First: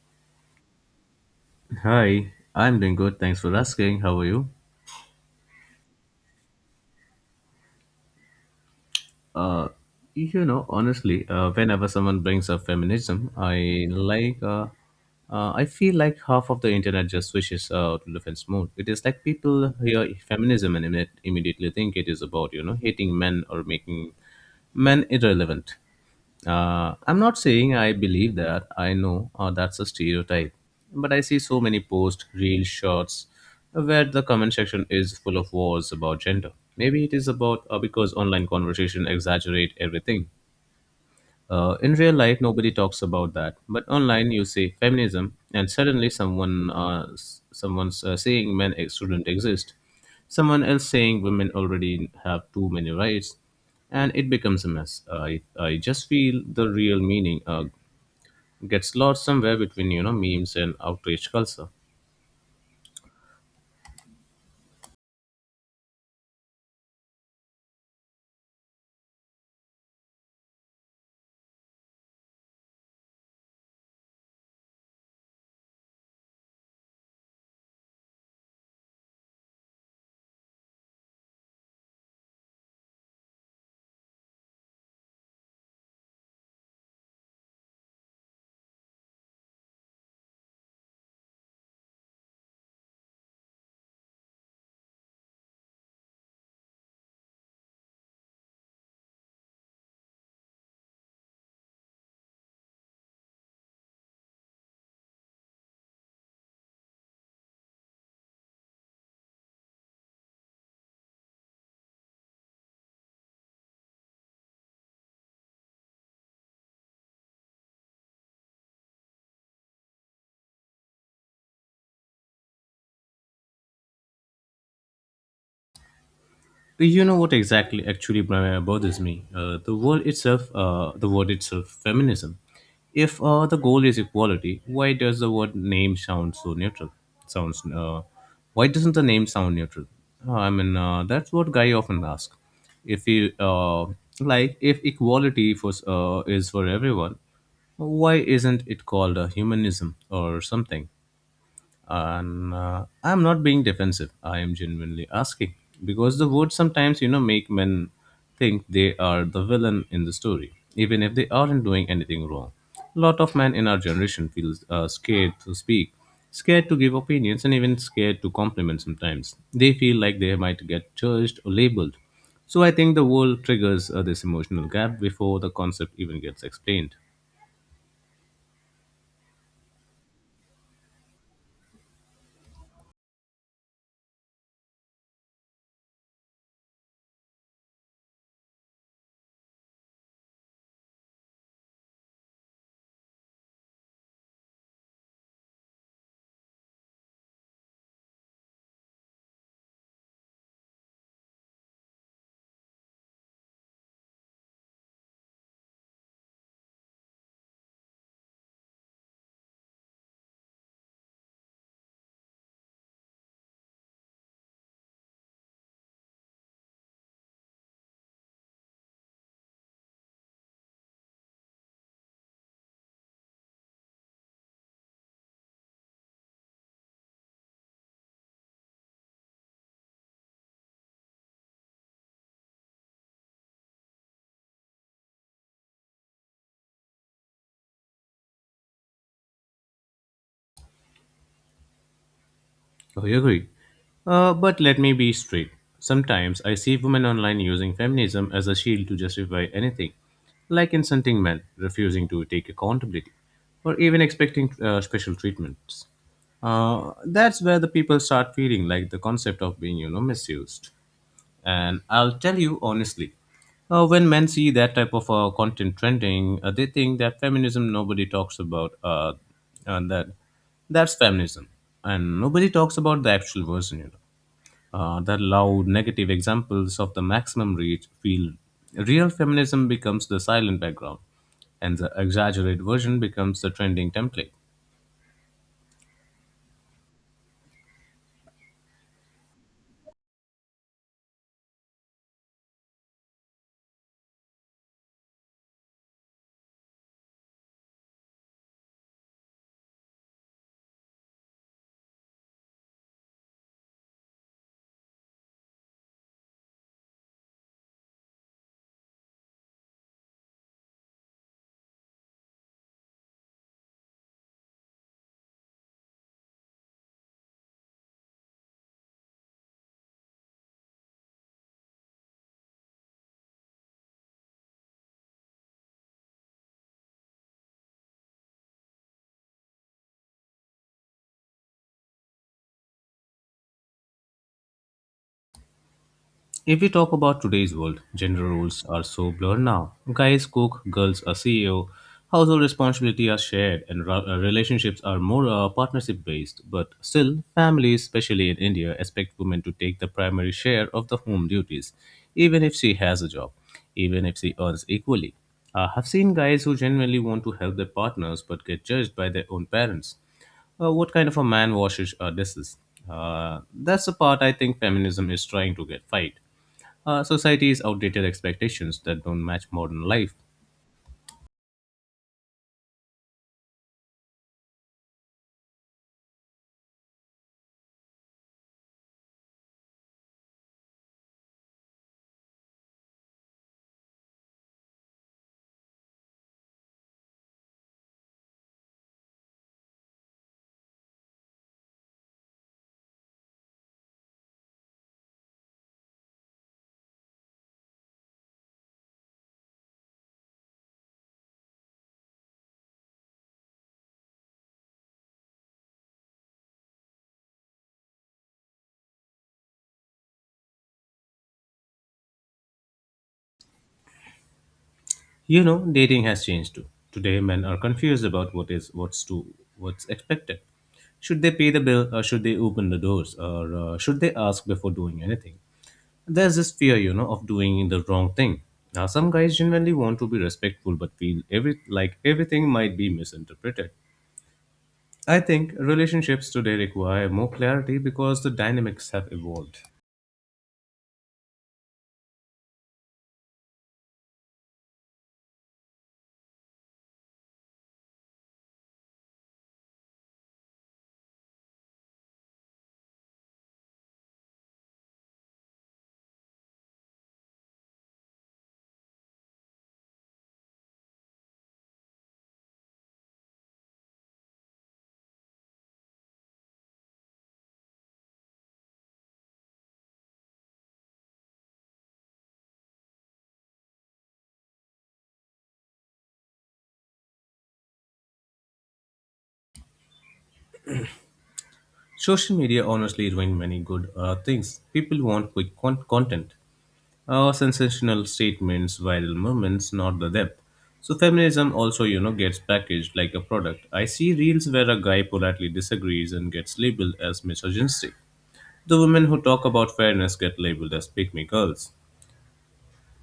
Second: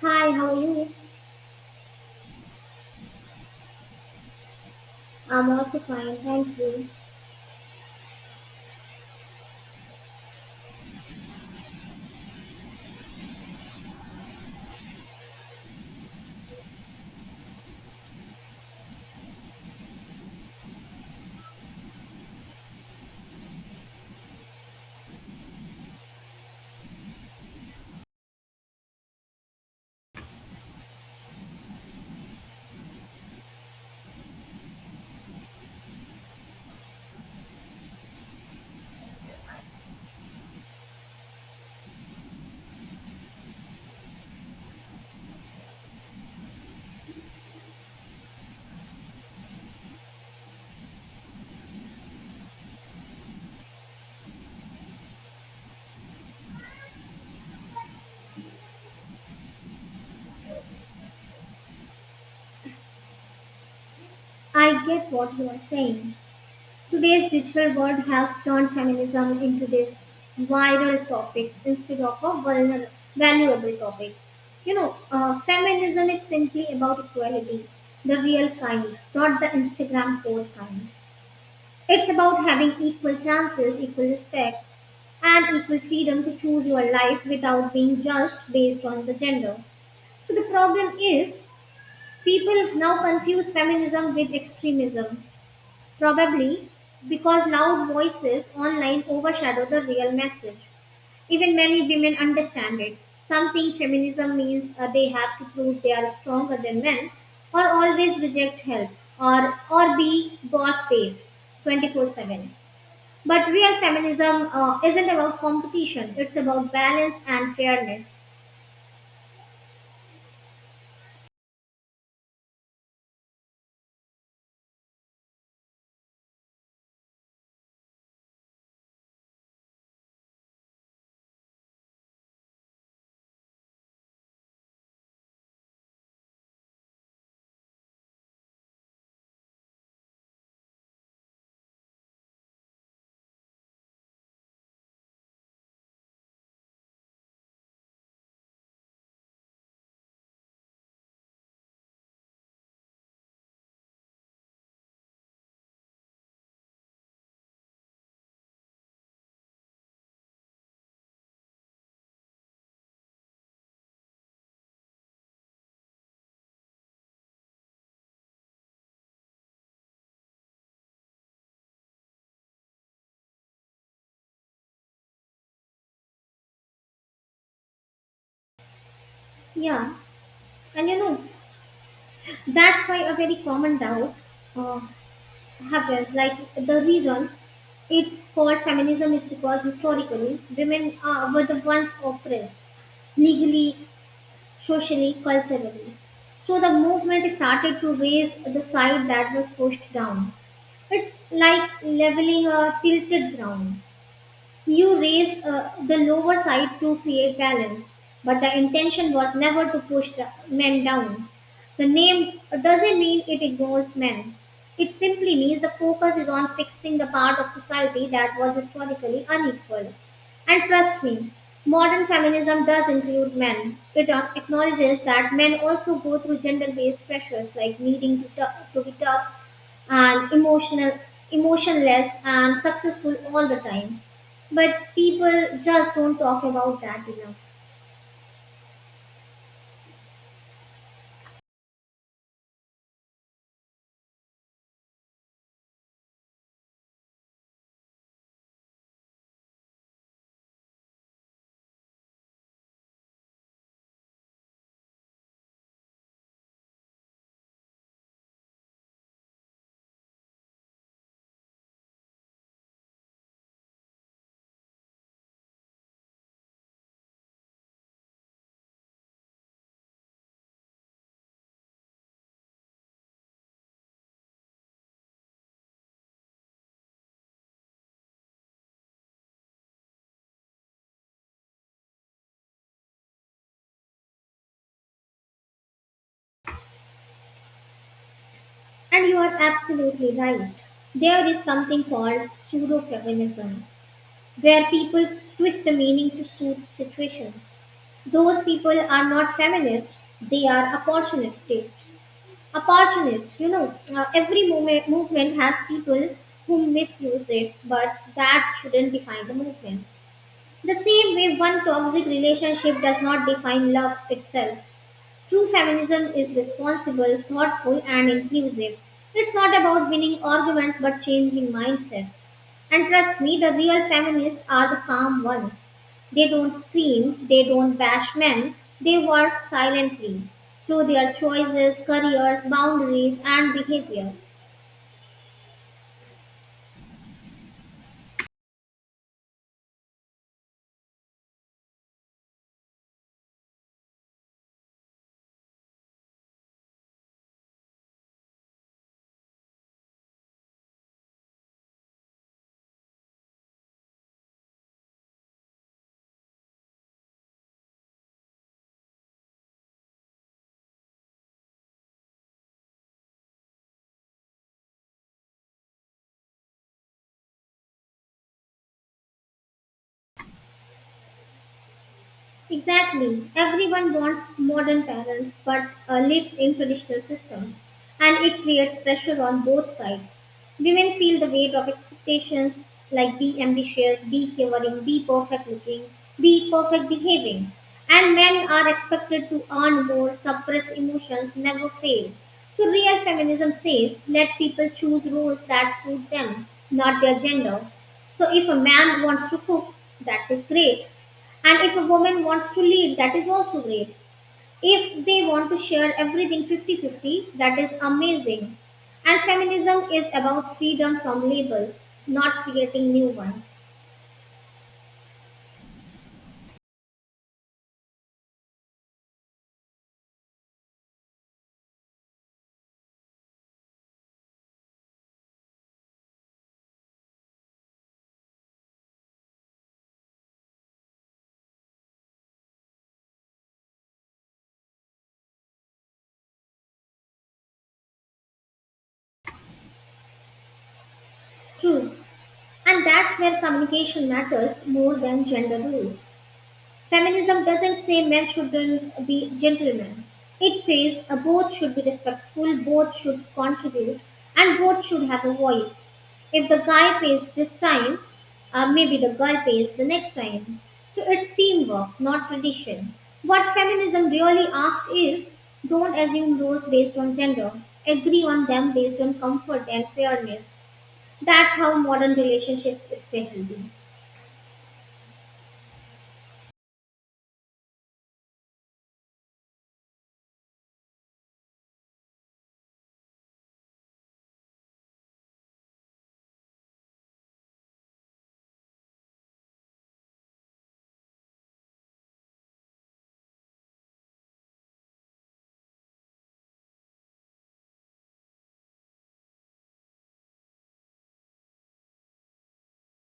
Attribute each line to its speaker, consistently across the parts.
Speaker 1: Hi, how are you?
Speaker 2: Hi, I'm doing good. Thanks for asking. How are you?
Speaker 1: I'm also fine, thank you.
Speaker 2: Uh, you know, honestly, whenever someone brings up feminism, I like, I feel like half of the internet just switches to defense mode. It is like people hear feminism and immediately think it is about, you know, hating men or making men irrelevant. I'm not saying I believe that. I know that's a stereotype. But I see so many posts, real shots, where the comment section is full of wars about gender. Maybe it is about because online conversation exaggerate everything. In real life, nobody talks about that. But online, you say feminism, and suddenly someone's saying men shouldn't exist. Someone else saying women already have too many rights, and it becomes a mess. I just feel the real meaning gets lost somewhere between memes and outrage culture.
Speaker 1: I get what you are saying. Today's digital world has turned feminism into this viral topic instead of a valuable topic. Feminism is simply about equality, the real kind, not the Instagram code kind. It's about having equal chances, equal respect, and equal freedom to choose your life without being judged based on the gender. So the problem is people now confuse feminism with extremism, probably because loud voices online overshadow the real message. Even many women understand it. Some think feminism means they have to prove they are stronger than men, or always reject help, or be boss babes, 24/7. But real feminism isn't about competition; it's about balance and fairness.
Speaker 2: You know what actually bothers me? The word itself, feminism. If the goal is equality, why does the word name sound so neutral? Sounds. Why doesn't the name sound neutral? I mean, that's what guy often ask. If if equality for is for everyone, why isn't it called a humanism or something? And I'm not being defensive, I am genuinely asking, because the words sometimes, you know, make men think they are the villain in the story, even if they aren't doing anything wrong. A lot of men in our generation feel scared to speak, scared to give opinions, and even scared to compliment. Sometimes they feel like they might get judged or labeled. So I think the world triggers this emotional gap before the concept even gets explained.
Speaker 1: Yeah, and you know that's why a very common doubt Uh, happens. Like the reason it called feminism is because historically women were the ones oppressed legally, socially, culturally. So the movement started to raise the side that was pushed down. It's like leveling a tilted ground. You raise the lower side to create balance, but the intention was never to push the men down. The name doesn't mean it ignores men. It simply means the focus is on fixing the part of society that was historically unequal. And trust me, modern feminism does include men. It acknowledges that men also go through gender based pressures like needing to, to be tough and emotional, emotionless and successful all the time. But people just don't talk about that enough.
Speaker 2: I agree. But let me be straight. Sometimes I see women online using feminism as a shield to justify anything, like insulting men, refusing to take accountability, or even expecting special treatments. That's where the people start feeling like the concept of being, you know, misused. And I'll tell you honestly, when men see that type of content trending, they think that feminism nobody talks about uh, that that's feminism, and nobody talks about the actual version. You know, the loud negative examples of the maximum reach feel real feminism becomes the silent background, and the exaggerated version becomes the trending template.
Speaker 1: And you are absolutely right. There is something called pseudo-feminism, where people twist the meaning to suit situations. Those people are not feminists, they are opportunists. Opportunists, every movement has people who misuse it, but that shouldn't define the movement. The same way one toxic relationship does not define love itself. True feminism is responsible, thoughtful, and inclusive. It's not about winning arguments but changing mindsets. And trust me, the real feminists are the calm ones. They don't scream, they don't bash men, they work silently through their choices, careers, boundaries, and behavior.
Speaker 2: If we talk about today's world, gender roles are so blurred now. Guys cook, girls are CEO, household responsibility are shared, and relationships are more partnership based. But still, families, especially in India, expect women to take the primary share of the home duties, even if she has a job, even if she earns equally. I have seen guys who genuinely want to help their partners but get judged by their own parents. What kind of a man washes dishes? That's the part I think feminism is trying to get fight society's outdated expectations that don't match modern life.
Speaker 1: Exactly. Everyone wants modern parents but lives in traditional systems, and it creates pressure on both sides. Women feel the weight of expectations like be ambitious, be caring, be perfect looking, be perfect behaving. And men are expected to earn more, suppress emotions, never fail. So, real feminism says let people choose roles that suit them, not their gender. So if a man wants to cook, that is great. And if a woman wants to lead, that is also great. If they want to share everything 50-50, that is amazing. And feminism is about freedom from labels, not creating new ones.
Speaker 2: You know, dating has changed too. Today, men are confused about what is what's to what's expected. Should they pay the bill, or should they open the doors, or should they ask before doing anything? There's this fear, you know, of doing the wrong thing. Now, some guys genuinely want to be respectful, but feel everything might be misinterpreted. I think relationships today require more clarity because the dynamics have evolved.
Speaker 1: True. And that's where communication matters more than gender rules. Feminism doesn't say men shouldn't be gentlemen. It says both should be respectful, both should contribute, and both should have a voice. If the guy pays this time, maybe the girl pays the next time. So it's teamwork, not tradition. What feminism really asks is don't assume roles based on gender, agree on them based on comfort and fairness. That's how modern relationships stay healthy.
Speaker 2: Social media honestly ruined many good things. People want quick content, sensational statements, viral moments, not the depth. So feminism also, you know, gets packaged like a product. I see reels where a guy politely disagrees and gets labeled as misogynistic. The women who talk about fairness get labeled as pick me girls.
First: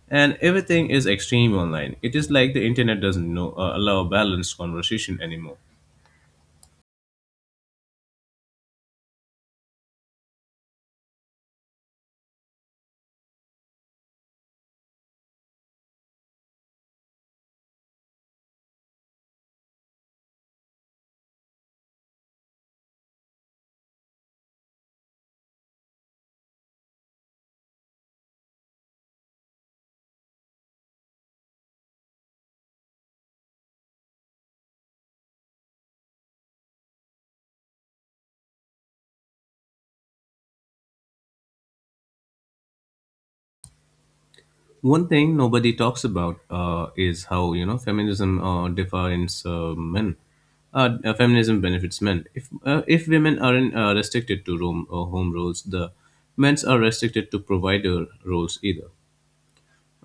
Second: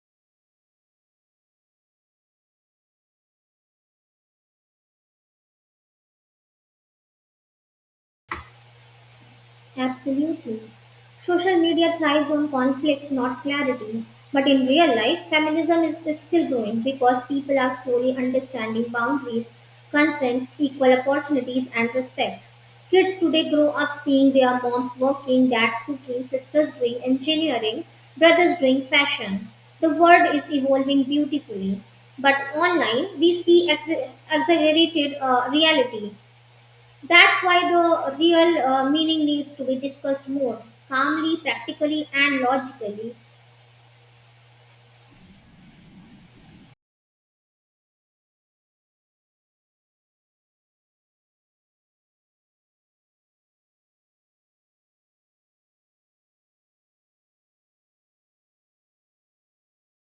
Speaker 2: And everything is extreme online. It is like the internet doesn't know, allow balanced conversation anymore.
Speaker 1: Absolutely. Social media thrives on conflict, not clarity. But in real life, feminism is still growing because people are slowly understanding boundaries, consent, equal opportunities, and respect. Kids today grow up seeing their moms working, dads cooking, sisters doing engineering, brothers doing fashion. The world is evolving beautifully. But online, we see exaggerated reality. That's why the real meaning needs to be discussed more calmly, practically, and logically.
Speaker 2: One thing nobody talks about is how, you know, feminism defines men. Feminism benefits men. If women aren't restricted to room home roles, the men's are restricted to provider roles either.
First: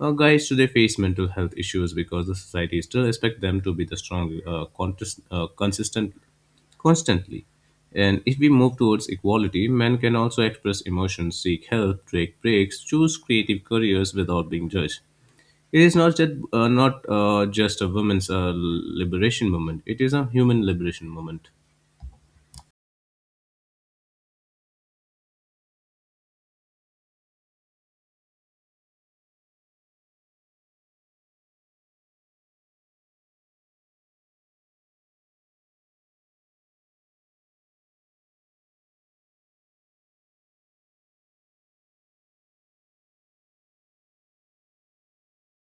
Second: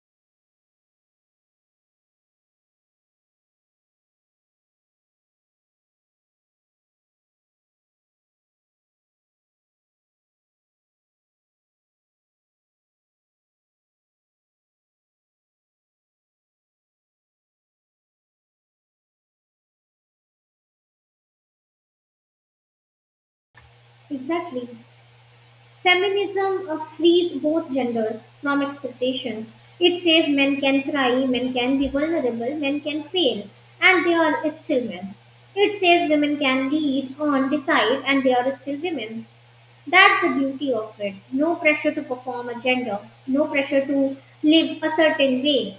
Speaker 2: Guys today face mental health issues because the society still expect them to be the strong, contest, consistent constantly. And if we move towards equality, men can also express emotions, seek help, take breaks, choose creative careers without being judged. It is not just a women's liberation movement. It is a human liberation movement.
Speaker 1: Exactly. Feminism frees both genders from expectations. It says men can cry, men can be vulnerable, men can fail, and they are still men. It says women can lead, earn, decide, and they are still women. That's the beauty of it. No pressure to perform a gender, no pressure to live a certain way,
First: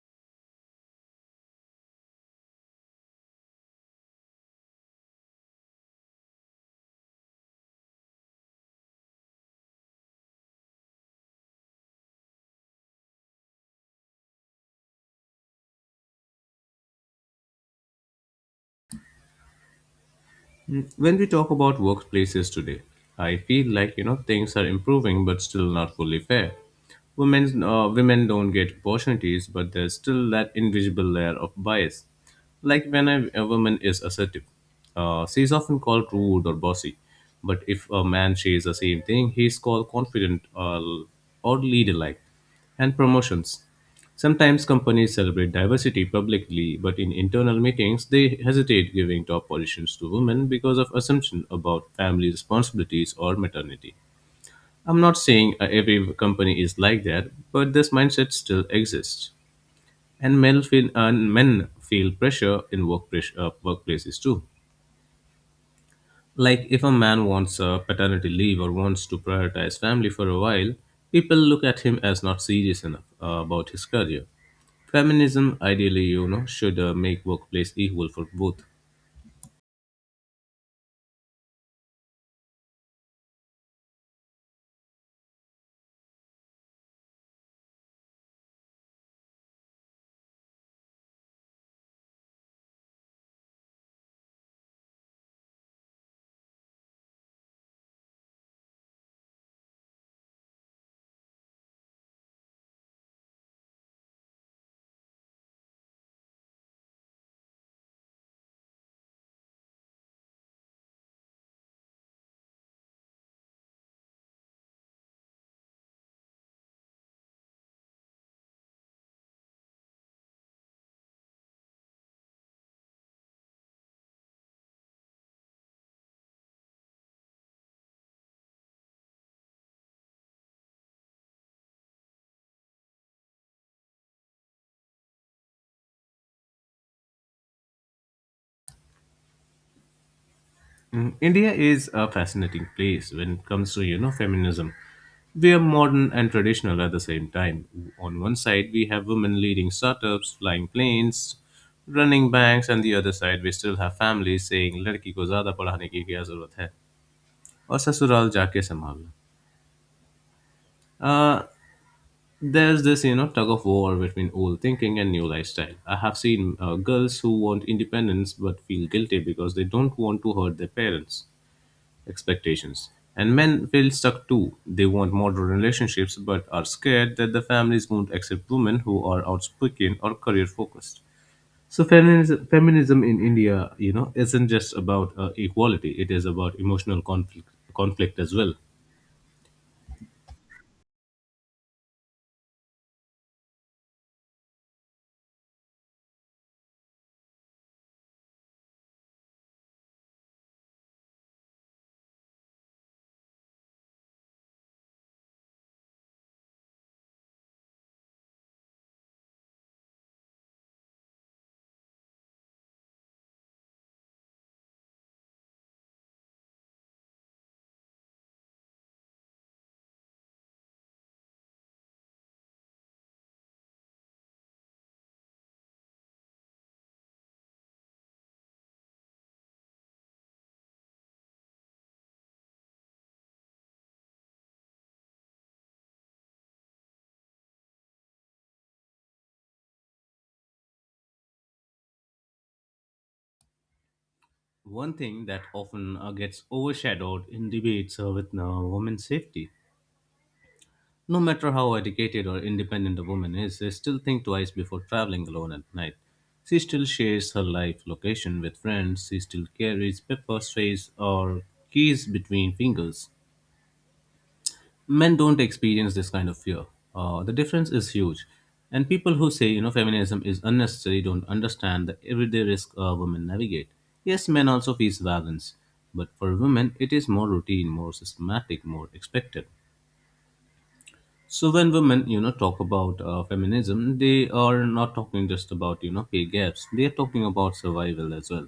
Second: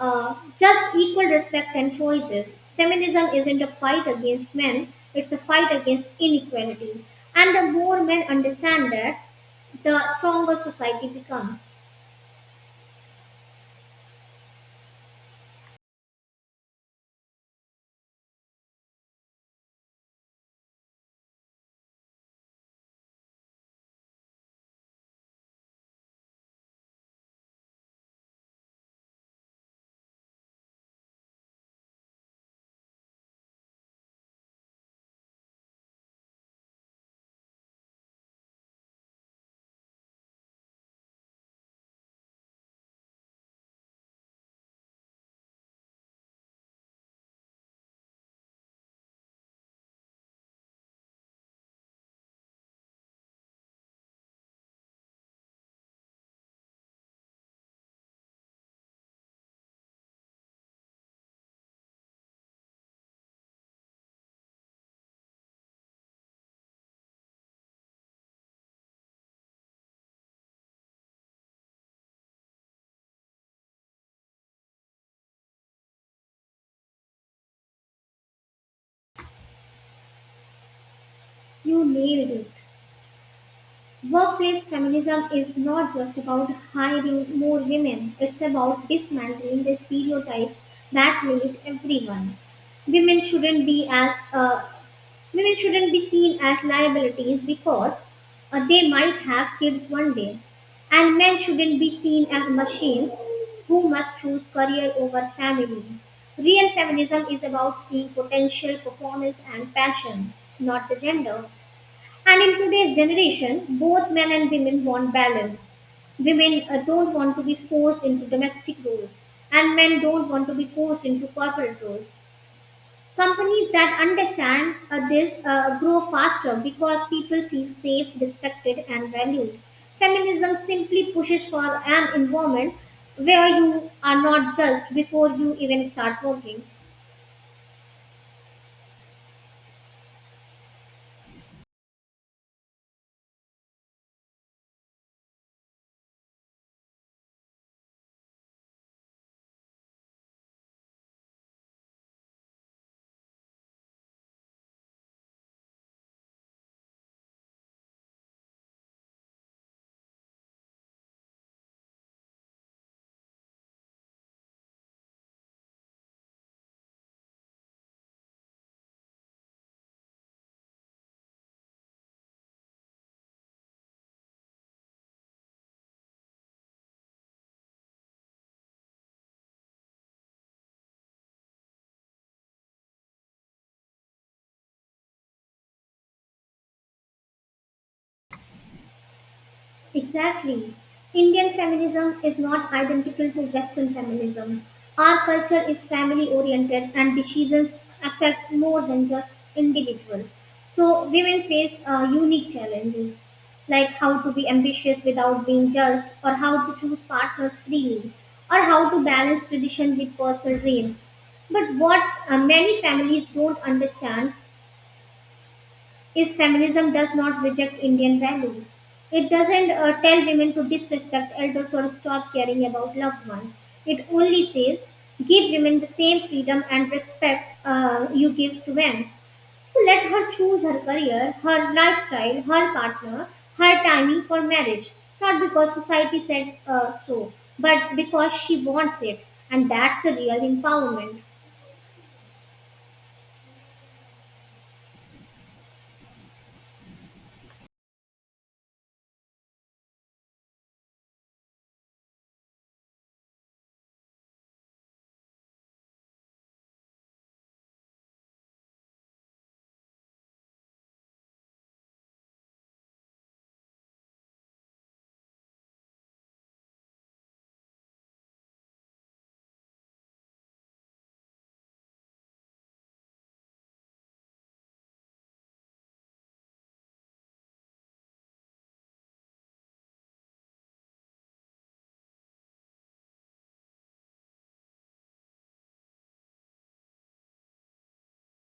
Speaker 1: just equal respect and choices. Feminism isn't a fight against men, it's a fight against inequality. And the more men understand that, the stronger society becomes.
Speaker 2: Mm, when we talk about workplaces today, I feel like, you know, things are improving, but still not fully fair. Women don't get opportunities, but there's still that invisible layer of bias. Like when a woman is assertive, she is often called rude or bossy. But if a man shares the same thing, he is called confident, or leader-like. And promotions. Sometimes companies celebrate diversity publicly, but in internal meetings, they hesitate giving top positions to women because of assumption about family responsibilities or maternity. I'm not saying every company is like that, but this mindset still exists, and men feel pressure in workplaces too. Like if a man wants a paternity leave or wants to prioritize family for a while, people look at him as not serious enough about his career. Feminism, ideally, you know, should make workplace equal for both.
Speaker 1: You nailed it. Workplace feminism is not just about hiring more women, it's about dismantling the stereotypes that limit everyone. women shouldn't be as uh, Women shouldn't be seen as liabilities because they might have kids one day. And men shouldn't be seen as machines who must choose career over family. Real feminism is about seeing potential, performance, and passion, not the gender. And in today's generation, both men and women want balance. Women don't want to be forced into domestic roles, and men don't want to be forced into corporate roles. Companies that understand this grow faster because people feel safe, respected, and valued. Feminism simply pushes for an environment where you are not judged before you even start working.
Speaker 2: Mm, India is a fascinating place when it comes to, you know, feminism. We are modern and traditional at the same time. On one side, we have women leading startups, flying planes, running banks, and the other side, we still have families saying "लड़की को ज़्यादा पढ़ाने की क्या ज़रूरत है और ससुराल जाके संभालना." Uh, there's this, you know, tug of war between old thinking and new lifestyle. I have seen girls who want independence but feel guilty because they don't want to hurt their parents expectations. And men feel stuck too. They want modern relationships but are scared that the families won't accept women who are outspoken or career focused. So feminism in India, you know, isn't just about equality. It is about emotional conflict as well.
Speaker 1: Exactly. Indian feminism is not identical to Western feminism. Our culture is family oriented and decisions affect more than just individuals. So, women face unique challenges like how to be ambitious without being judged, or how to choose partners freely, or how to balance tradition with personal dreams. But what many families don't understand is feminism does not reject Indian values. It doesn't tell women to disrespect elders or stop caring about loved ones. It only says give women the same freedom and respect you give to men. So let her choose her career, her lifestyle, her partner, her timing for marriage. Not because society said so, but because she wants it. And that's the real empowerment.
Speaker 2: One thing that often gets overshadowed in debates with women's safety. No matter how educated or independent a woman is, they still think twice before traveling alone at night. She still shares her life location with friends. She still carries paper, strays, or keys between fingers. Men don't experience this kind of fear. The difference is huge. And people who say, you know, feminism is unnecessary don't understand the everyday risk women navigate. Yes, men also face violence, but for women, it is more routine, more systematic, more expected. So when women, you know, talk about feminism, they are not talking just about, you know, pay gaps. They are talking about survival as well.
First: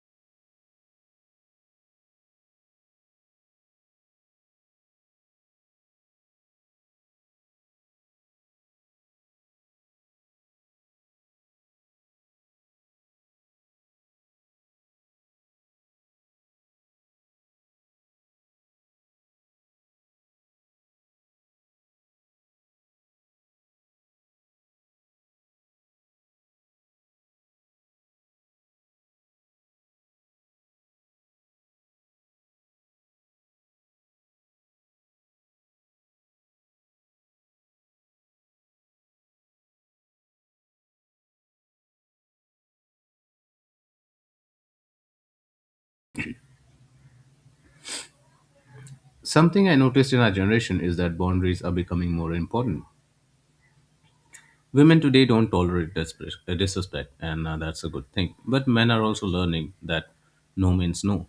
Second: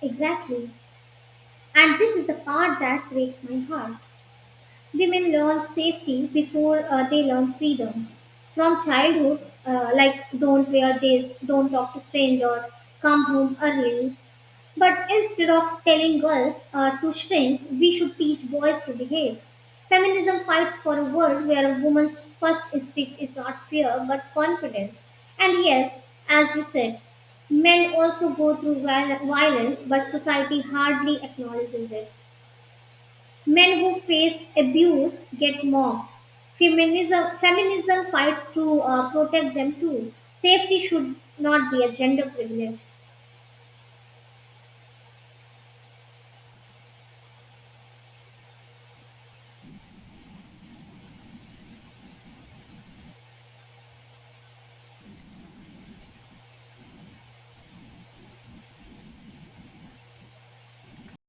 Speaker 1: Exactly. And this is the part that breaks my heart. Women learn safety before they learn freedom. From childhood, like don't wear this, don't talk to strangers, come home early. But instead of telling girls to shrink, we should teach boys to behave. Feminism fights for a world where a woman's first instinct is not fear but confidence. And yes, as you said, men also go through violence, but society hardly acknowledges it. Men who face abuse get mobbed. Feminism fights to protect them too. Safety should not be a gender privilege.
Speaker 2: Something I noticed in our generation is that boundaries are becoming more important. Women today don't tolerate disrespect, and that's a good thing. But men are also learning that no means no.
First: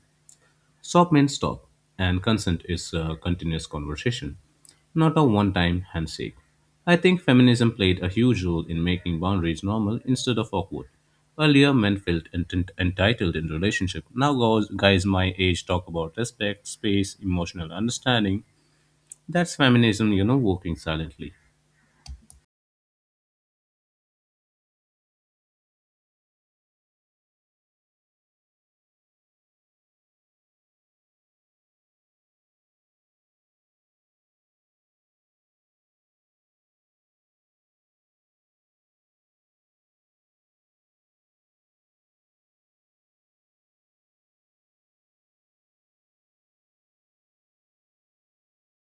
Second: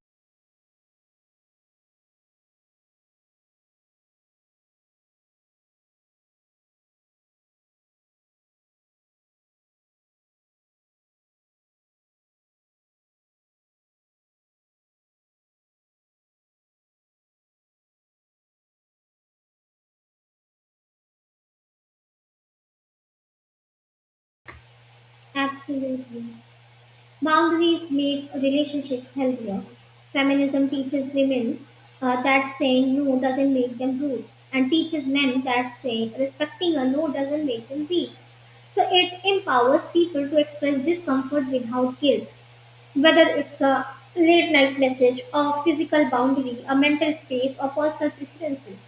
Speaker 2: Stop means stop, and consent is a continuous conversation, not a one time handshake. I think feminism played a huge role in making boundaries normal instead of awkward. Earlier, men felt entitled in relationship. Now, guys my age talk about respect, space, emotional understanding. That's feminism, you know, working silently.
Speaker 1: Absolutely. Boundaries make relationships healthier. Feminism teaches women that saying no doesn't make them rude, and teaches men that saying respecting a no doesn't make them weak. So it empowers people to express discomfort without guilt. Whether it's a late night message, a physical boundary, a mental space, or personal preferences,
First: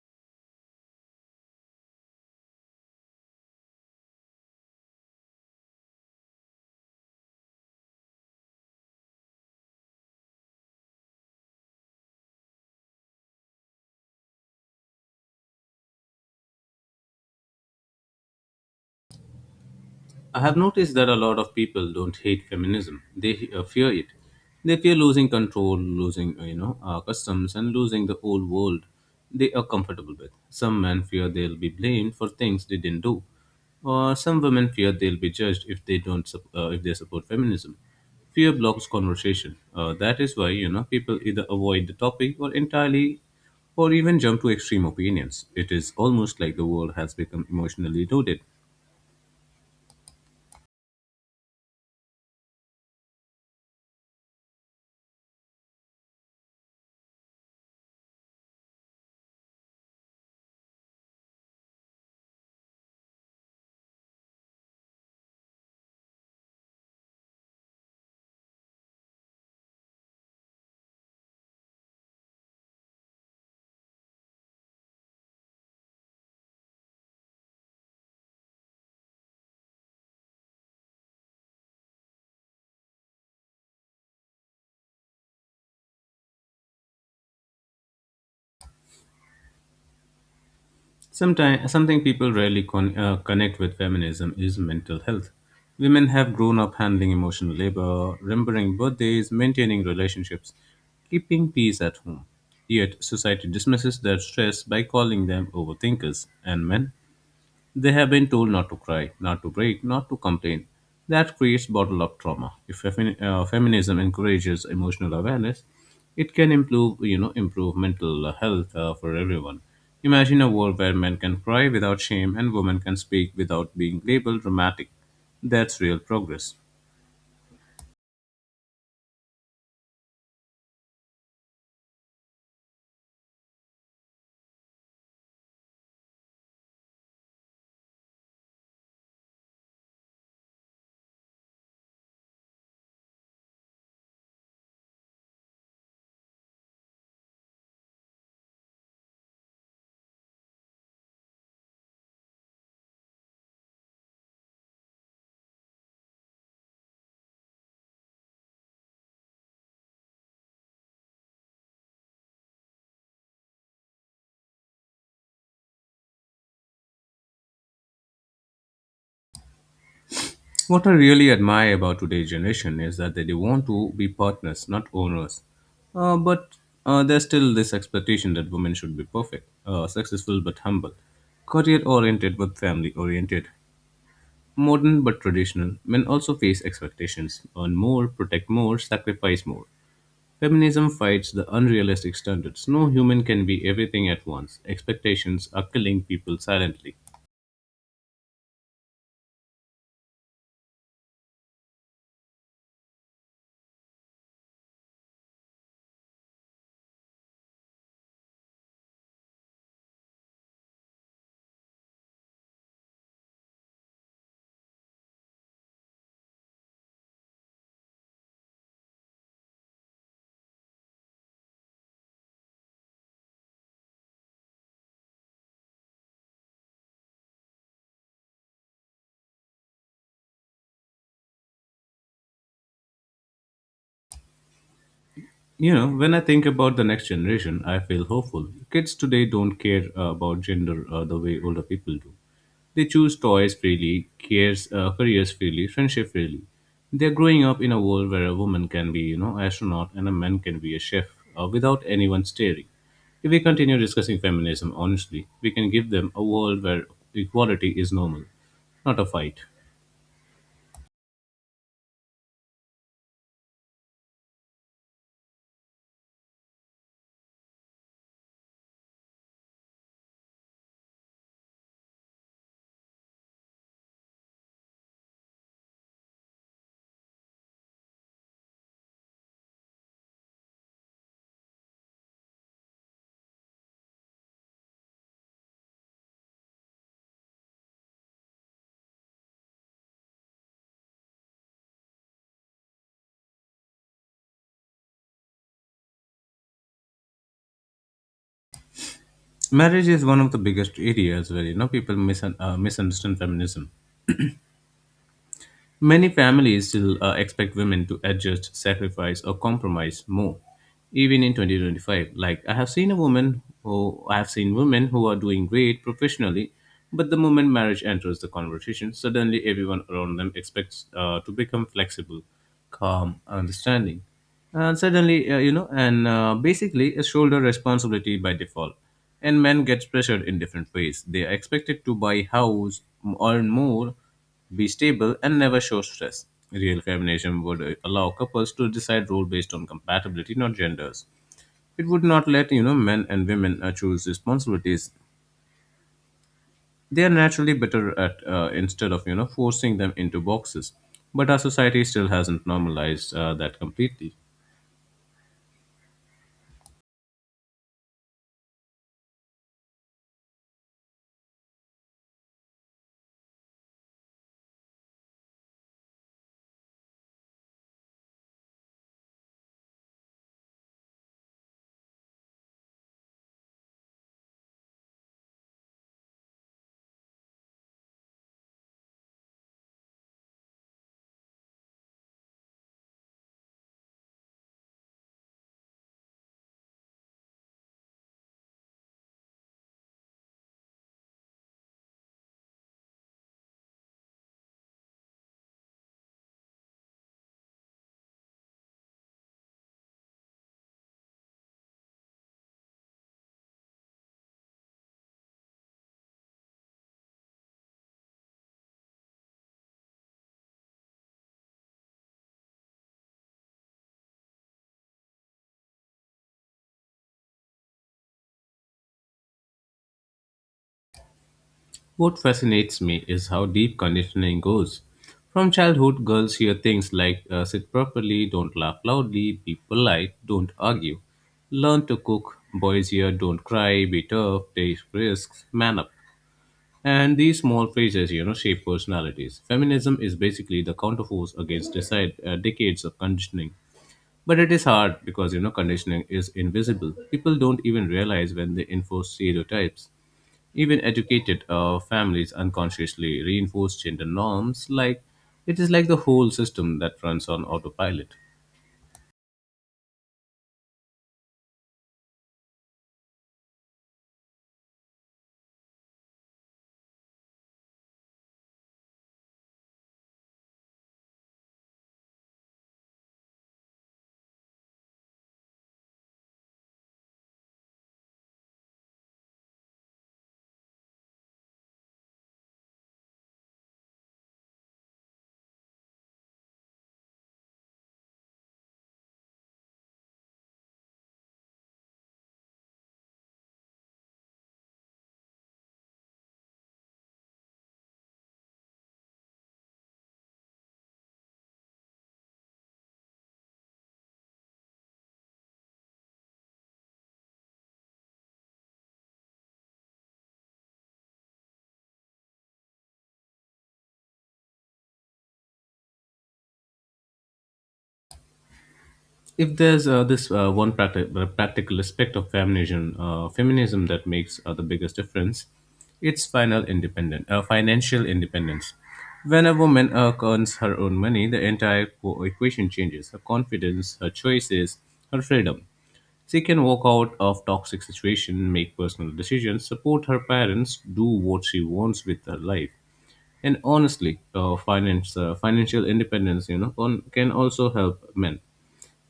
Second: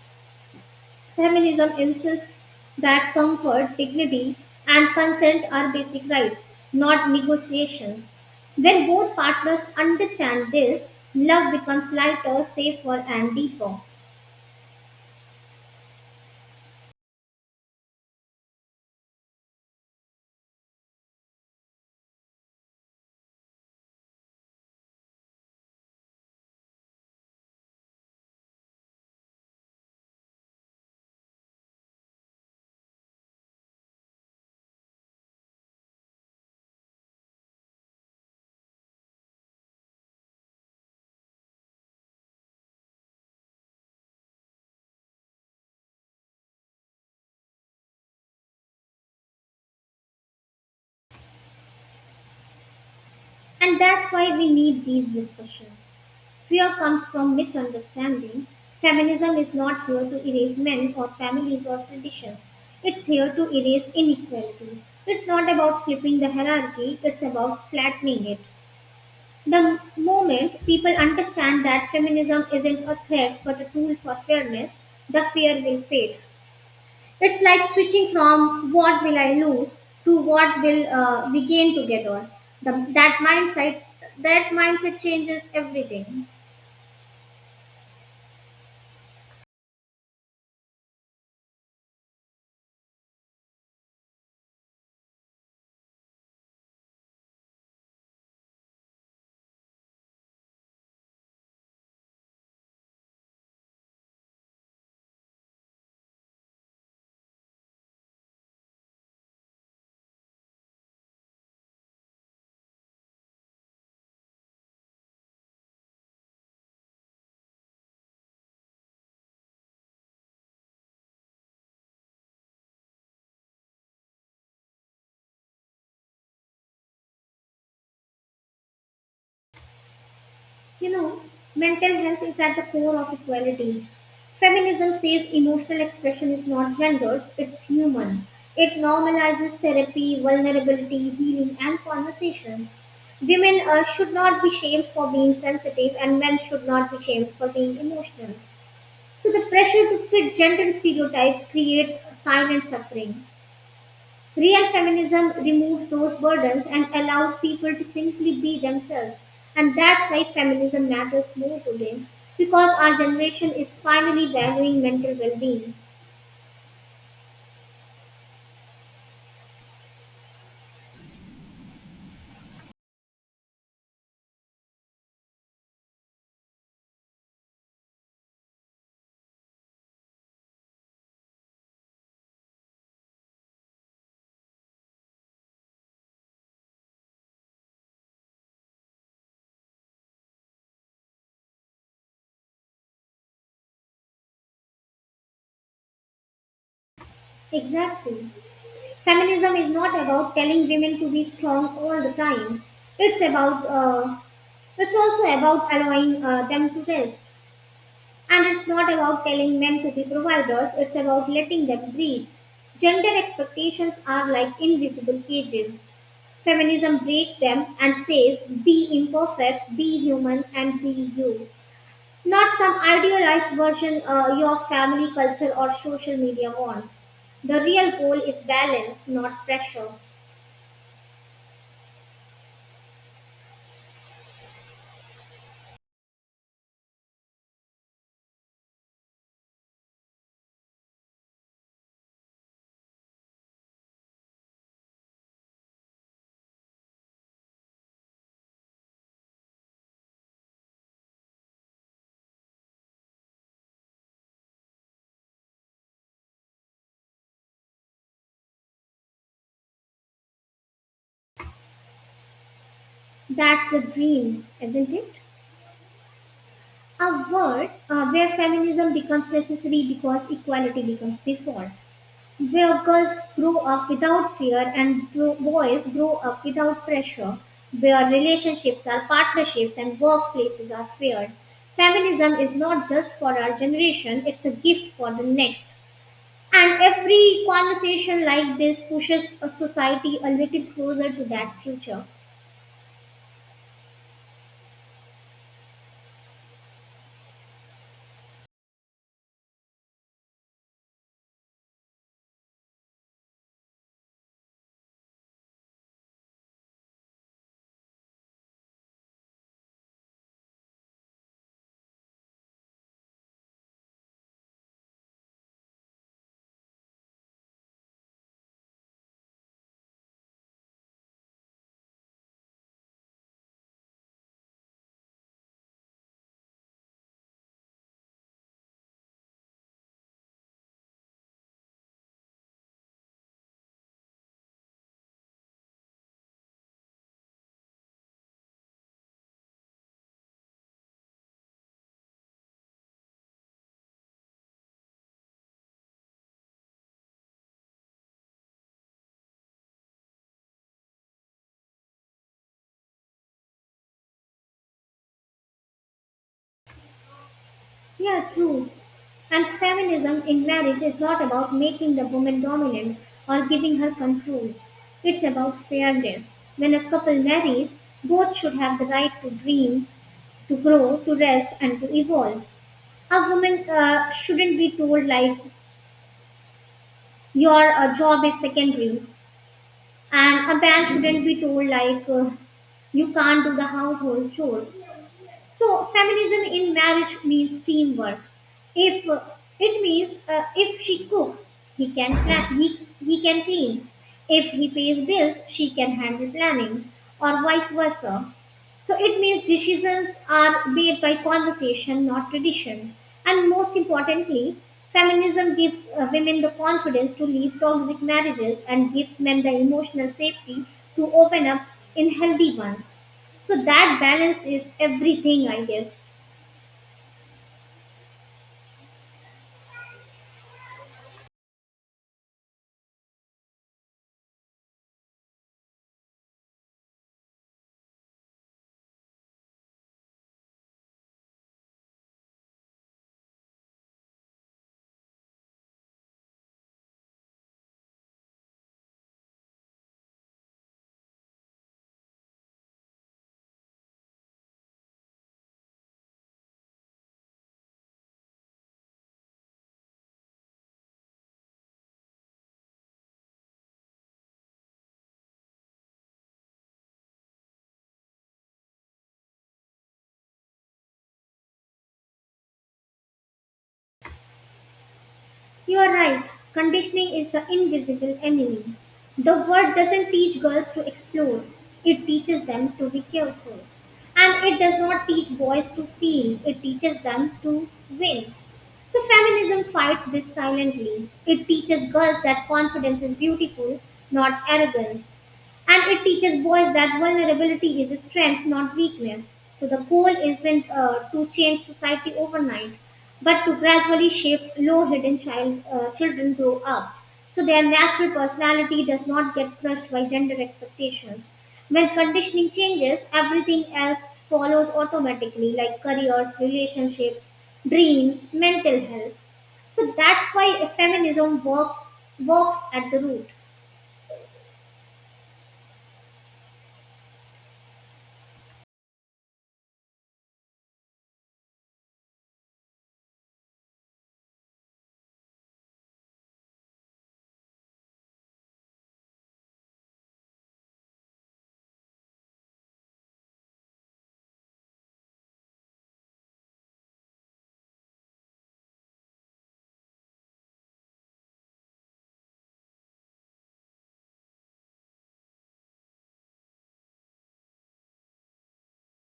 Speaker 1: feminism insists that comfort, dignity, and consent are basic rights, not negotiations. When both partners understand this, love becomes lighter, safer, and deeper.
Speaker 2: I have noticed that a lot of people don't hate feminism. They fear it. They fear losing control, losing customs, and losing the old world they are comfortable with. Some men fear they'll be blamed for things they didn't do, or some women fear they'll be judged if they don't sup- if they support feminism. Fear blocks conversation. That is why, you know, people either avoid the topic or entirely, or even jump to extreme opinions. It is almost like the world has become emotionally loaded.
Speaker 1: And that's why we need these discussions. Fear comes from misunderstanding. Feminism is not here to erase men or families or traditions. It's here to erase inequality. It's not about flipping the hierarchy, it's about flattening it. The moment people understand that feminism isn't a threat but a tool for fairness, the fear will fade. It's like switching from what will I lose to what will we gain together. The, that mindset changes everything.
Speaker 2: Sometimes, something people rarely connect with feminism is mental health. Women have grown up handling emotional labor, remembering birthdays, maintaining relationships, keeping peace at home. Yet, society dismisses their stress by calling them overthinkers. And men? They have been told not to cry, not to break, not to complain. That creates bottled up trauma. If feminism encourages emotional awareness, it can improve mental health for everyone. Imagine a world where men can cry without shame and women can speak without being labeled dramatic. That's real progress.
Speaker 1: You know, mental health is at the core of equality. Feminism says emotional expression is not gendered, it's human. It normalizes therapy, vulnerability, healing, and conversation. Women should not be shamed for being sensitive, and men should not be shamed for being emotional. So, the pressure to fit gender stereotypes creates silent suffering. Real feminism removes those burdens and allows people to simply be themselves. And that's why feminism matters more today, because our generation is finally valuing mental well being.
Speaker 2: What I really admire about today's generation is that they want to be partners, not owners. But There's still this expectation that women should be perfect, successful but humble, career oriented but family oriented, modern but traditional. Men also face expectations: earn more, protect more, sacrifice more. Feminism fights the unrealistic standards. No human can be everything at once. Expectations are killing people silently.
Speaker 1: Exactly. Feminism is not about telling women to be strong all the time. It's about it's also about allowing them to rest. And it's not about telling men to be providers, it's about letting them breathe. Gender expectations are like invisible cages. Feminism breaks them and says, be imperfect, be human, and be you. Not some idealized version your family culture or social media wants. The real goal is balance, not pressure.
Speaker 2: You know, when I think about the next generation, I feel hopeful. Kids today don't care about gender the way older people do. They choose toys freely, cares, careers freely, friendship freely. They're growing up in a world where a woman can be, you know, astronaut and a man can be a chef without anyone staring. If we continue discussing feminism honestly, we can give them a world where equality is normal, not a fight.
Speaker 1: That's the dream, isn't it? A world where feminism becomes necessary because equality becomes default. Where girls grow up without fear and boys grow up without pressure, where relationships are partnerships and workplaces are fair. Feminism is not just for our generation, it's a gift for the next. And every conversation like this pushes a society a little closer to that future.
Speaker 2: Marriage is one of the biggest areas where you know people misunderstand feminism. Many families still expect women to adjust, sacrifice, or compromise more, even in 2025. Like I have seen a woman who I have seen women who are doing great professionally, but the moment marriage enters the conversation, suddenly everyone around them expects to become flexible, calm, understanding, and suddenly you know, and basically a shoulder responsibility by default. And men get pressured in different ways. They are expected to buy house, earn more, be stable and never show stress. Real combination would allow couples to decide role based on compatibility, not genders. It would not let you know men and women choose responsibilities. They are naturally better at instead of you know forcing them into boxes. But our society still hasn't normalized that completely.
Speaker 1: Yeah, true. And feminism in marriage is not about making the woman dominant or giving her control. It's about fairness. When a couple marries, both should have the right to dream, to grow, to rest, and to evolve. A woman shouldn't be told like your job is secondary, and a man shouldn't be told like you can't do the household chores. So feminism in marriage means teamwork. If it means If she cooks, he can plan. He can clean. If he pays bills, she can handle planning, or vice versa. So it means decisions are made by conversation, not tradition. And most importantly, feminism gives women the confidence to leave toxic marriages and gives men the emotional safety to open up in healthy ones. So that balance is everything, I guess.
Speaker 2: What fascinates me is how deep conditioning goes. From childhood, girls hear things like sit properly, don't laugh loudly, be polite, don't argue, learn to cook. Boys hear don't cry, be tough, take risks, man up. And these small phrases, you know, shape personalities. Feminism is basically the counterforce against decades of conditioning. But it is hard because, you know, conditioning is invisible. People don't even realize when they enforce stereotypes. Even educated families unconsciously reinforce gender norms. Like it is like the whole system that runs on autopilot.
Speaker 1: You are right. Conditioning is the invisible enemy. The world doesn't teach girls to explore, it teaches them to be careful. And it does not teach boys to feel, it teaches them to win. So, feminism fights this silently. It teaches girls that confidence is beautiful, not arrogance. And it teaches boys that vulnerability is a strength, not weakness. So, the goal isn't to change society overnight, but to gradually shape low hidden children grow up so their natural personality does not get crushed by gender expectations. When conditioning changes, everything else follows automatically, like careers, relationships, dreams, mental health. So that's why feminism work, works at the root.
Speaker 2: If there's this one practical aspect of feminism, feminism that makes the biggest difference, it's financial independence. When a woman earns her own money, the entire equation changes: her confidence, her choices, her freedom. She can walk out of toxic situation, make personal decisions, support her parents, do what she wants with her life. And honestly, financial independence, you know, can also help men.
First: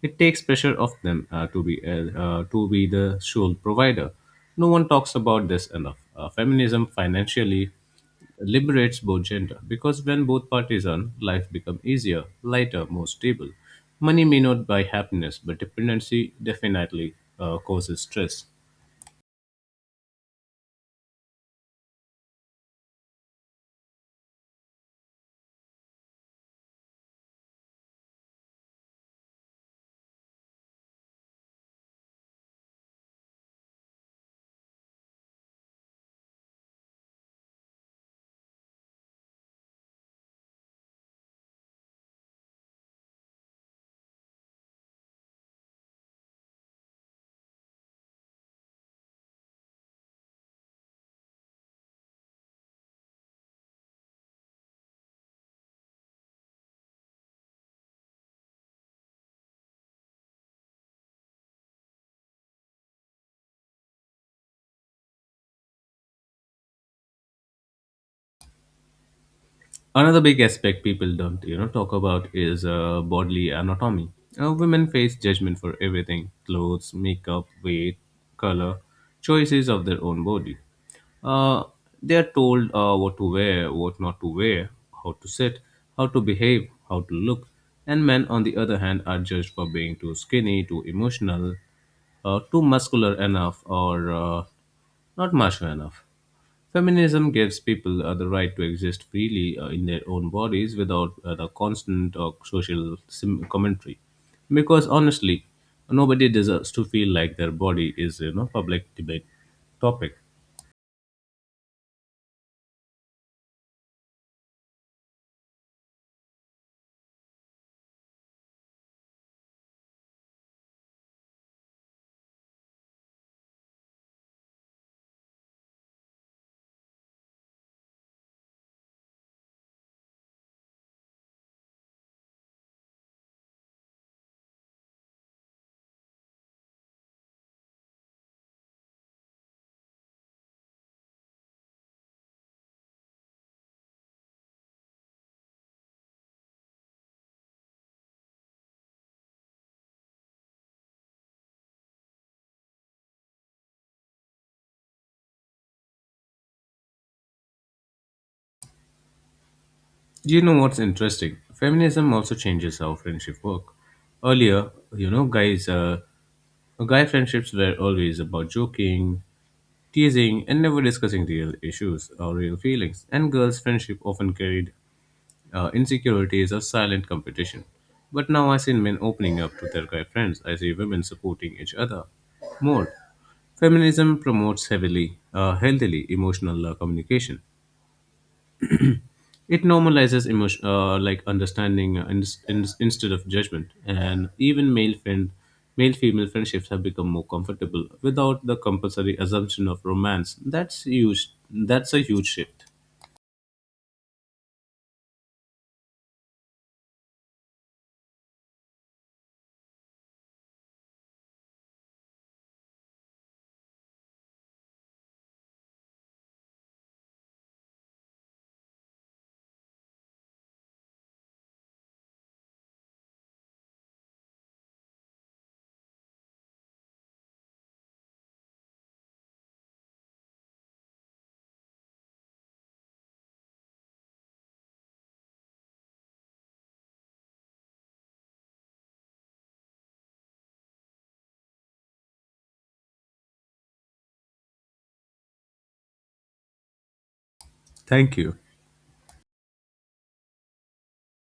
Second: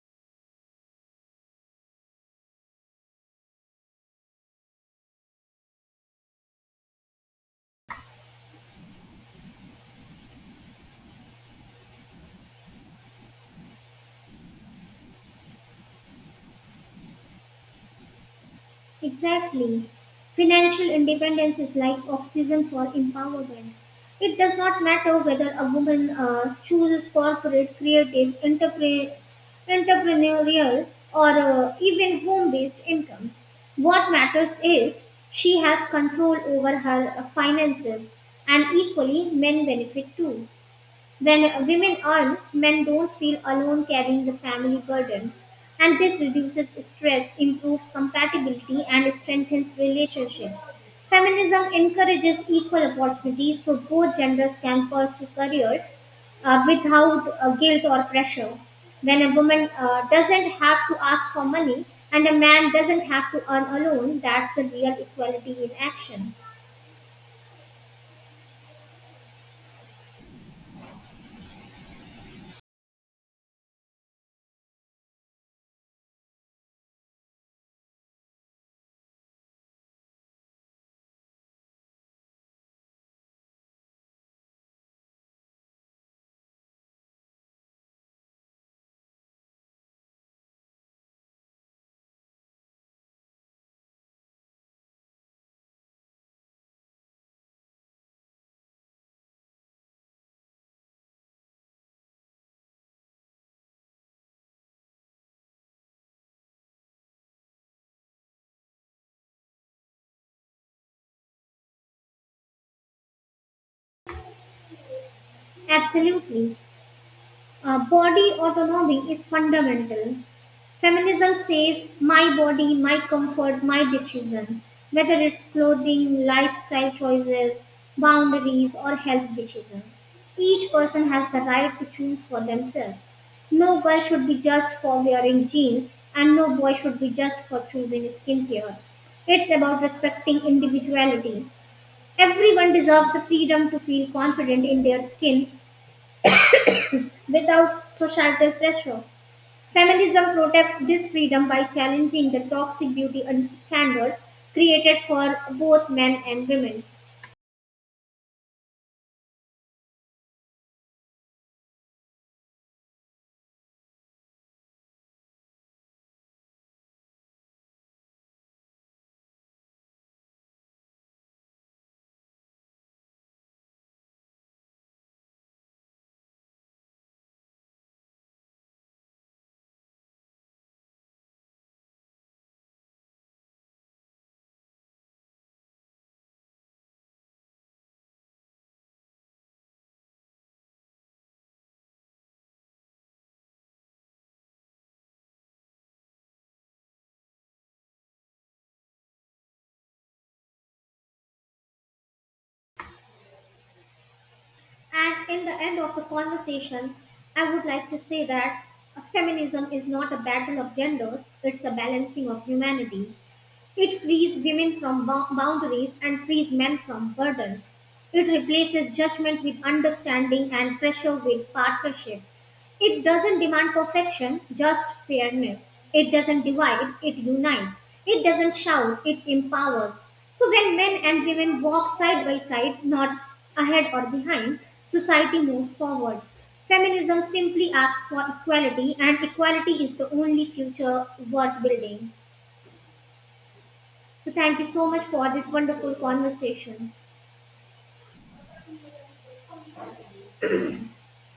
Speaker 2: It takes pressure off them to be the sole provider. No one talks about this enough. Feminism financially liberates both gender because when both parties earn, life becomes easier, lighter, more stable. Money may not buy happiness, but dependency definitely causes stress.
Speaker 1: Exactly. Financial independence is like oxygen for empowerment. It does not matter whether a woman chooses corporate, creative, entrepreneurial, or even home based income. What matters is she has control over her finances, and equally, men benefit too. When women earn, men don't feel alone carrying the family burden. And this reduces stress, improves compatibility, and strengthens relationships. Feminism encourages equal opportunities so both genders can pursue careers without guilt or pressure. When a woman doesn't have to ask for money and a man doesn't have to earn alone, that's the real equality in action.
Speaker 2: Another big aspect people don't, you know, talk about is bodily anatomy. Women face judgment for everything: clothes, makeup, weight, color, choices of their own body. Uh, they are told what to wear, what not to wear, how to sit, how to behave, how to look. And men, on the other hand, are judged for being too skinny, too emotional, too muscular enough, or not macho enough. Feminism gives people the right to exist freely in their own bodies without the constant social commentary. Because honestly, nobody deserves to feel like their body is you know public debate topic.
Speaker 1: Absolutely. Body autonomy is fundamental. Feminism says, my body, my comfort, my decision, whether it's clothing, lifestyle choices, boundaries, or health decisions. Each person has the right to choose for themselves. No girl should be judged for wearing jeans, and no boy should be judged for choosing skincare. It's about respecting individuality. Everyone deserves the freedom to feel confident in their skin without societal pressure. Feminism protects this freedom by challenging the toxic beauty and standards created for both men and women.
Speaker 2: Do you know what's interesting? Feminism also changes how friendship work. Earlier, you know, guy friendships were always about joking, teasing, and never discussing real issues or real feelings. And girls' friendship often carried insecurity is a silent competition. But now I see men opening up to their guy friends. I see women supporting each other more. Feminism promotes heavily, healthily emotional communication. It normalizes emotion, like understanding instead of judgment. And even male female friendships have become more comfortable without the compulsory assumption of romance. That's huge. That's a huge shift.
Speaker 1: And in the end of the conversation, I would like to say that feminism is not a battle of genders, it's a balancing of humanity. It frees women from boundaries and frees men from burdens. It replaces judgment with understanding and pressure with partnership. It doesn't demand perfection, just fairness. It doesn't divide, it unites. It doesn't shout, it empowers. So when men and women walk side by side, not ahead or behind, society moves forward. Feminism simply asks for equality, and equality is the only future worth building. So thank you so much for this wonderful conversation.
Speaker 2: Thank you.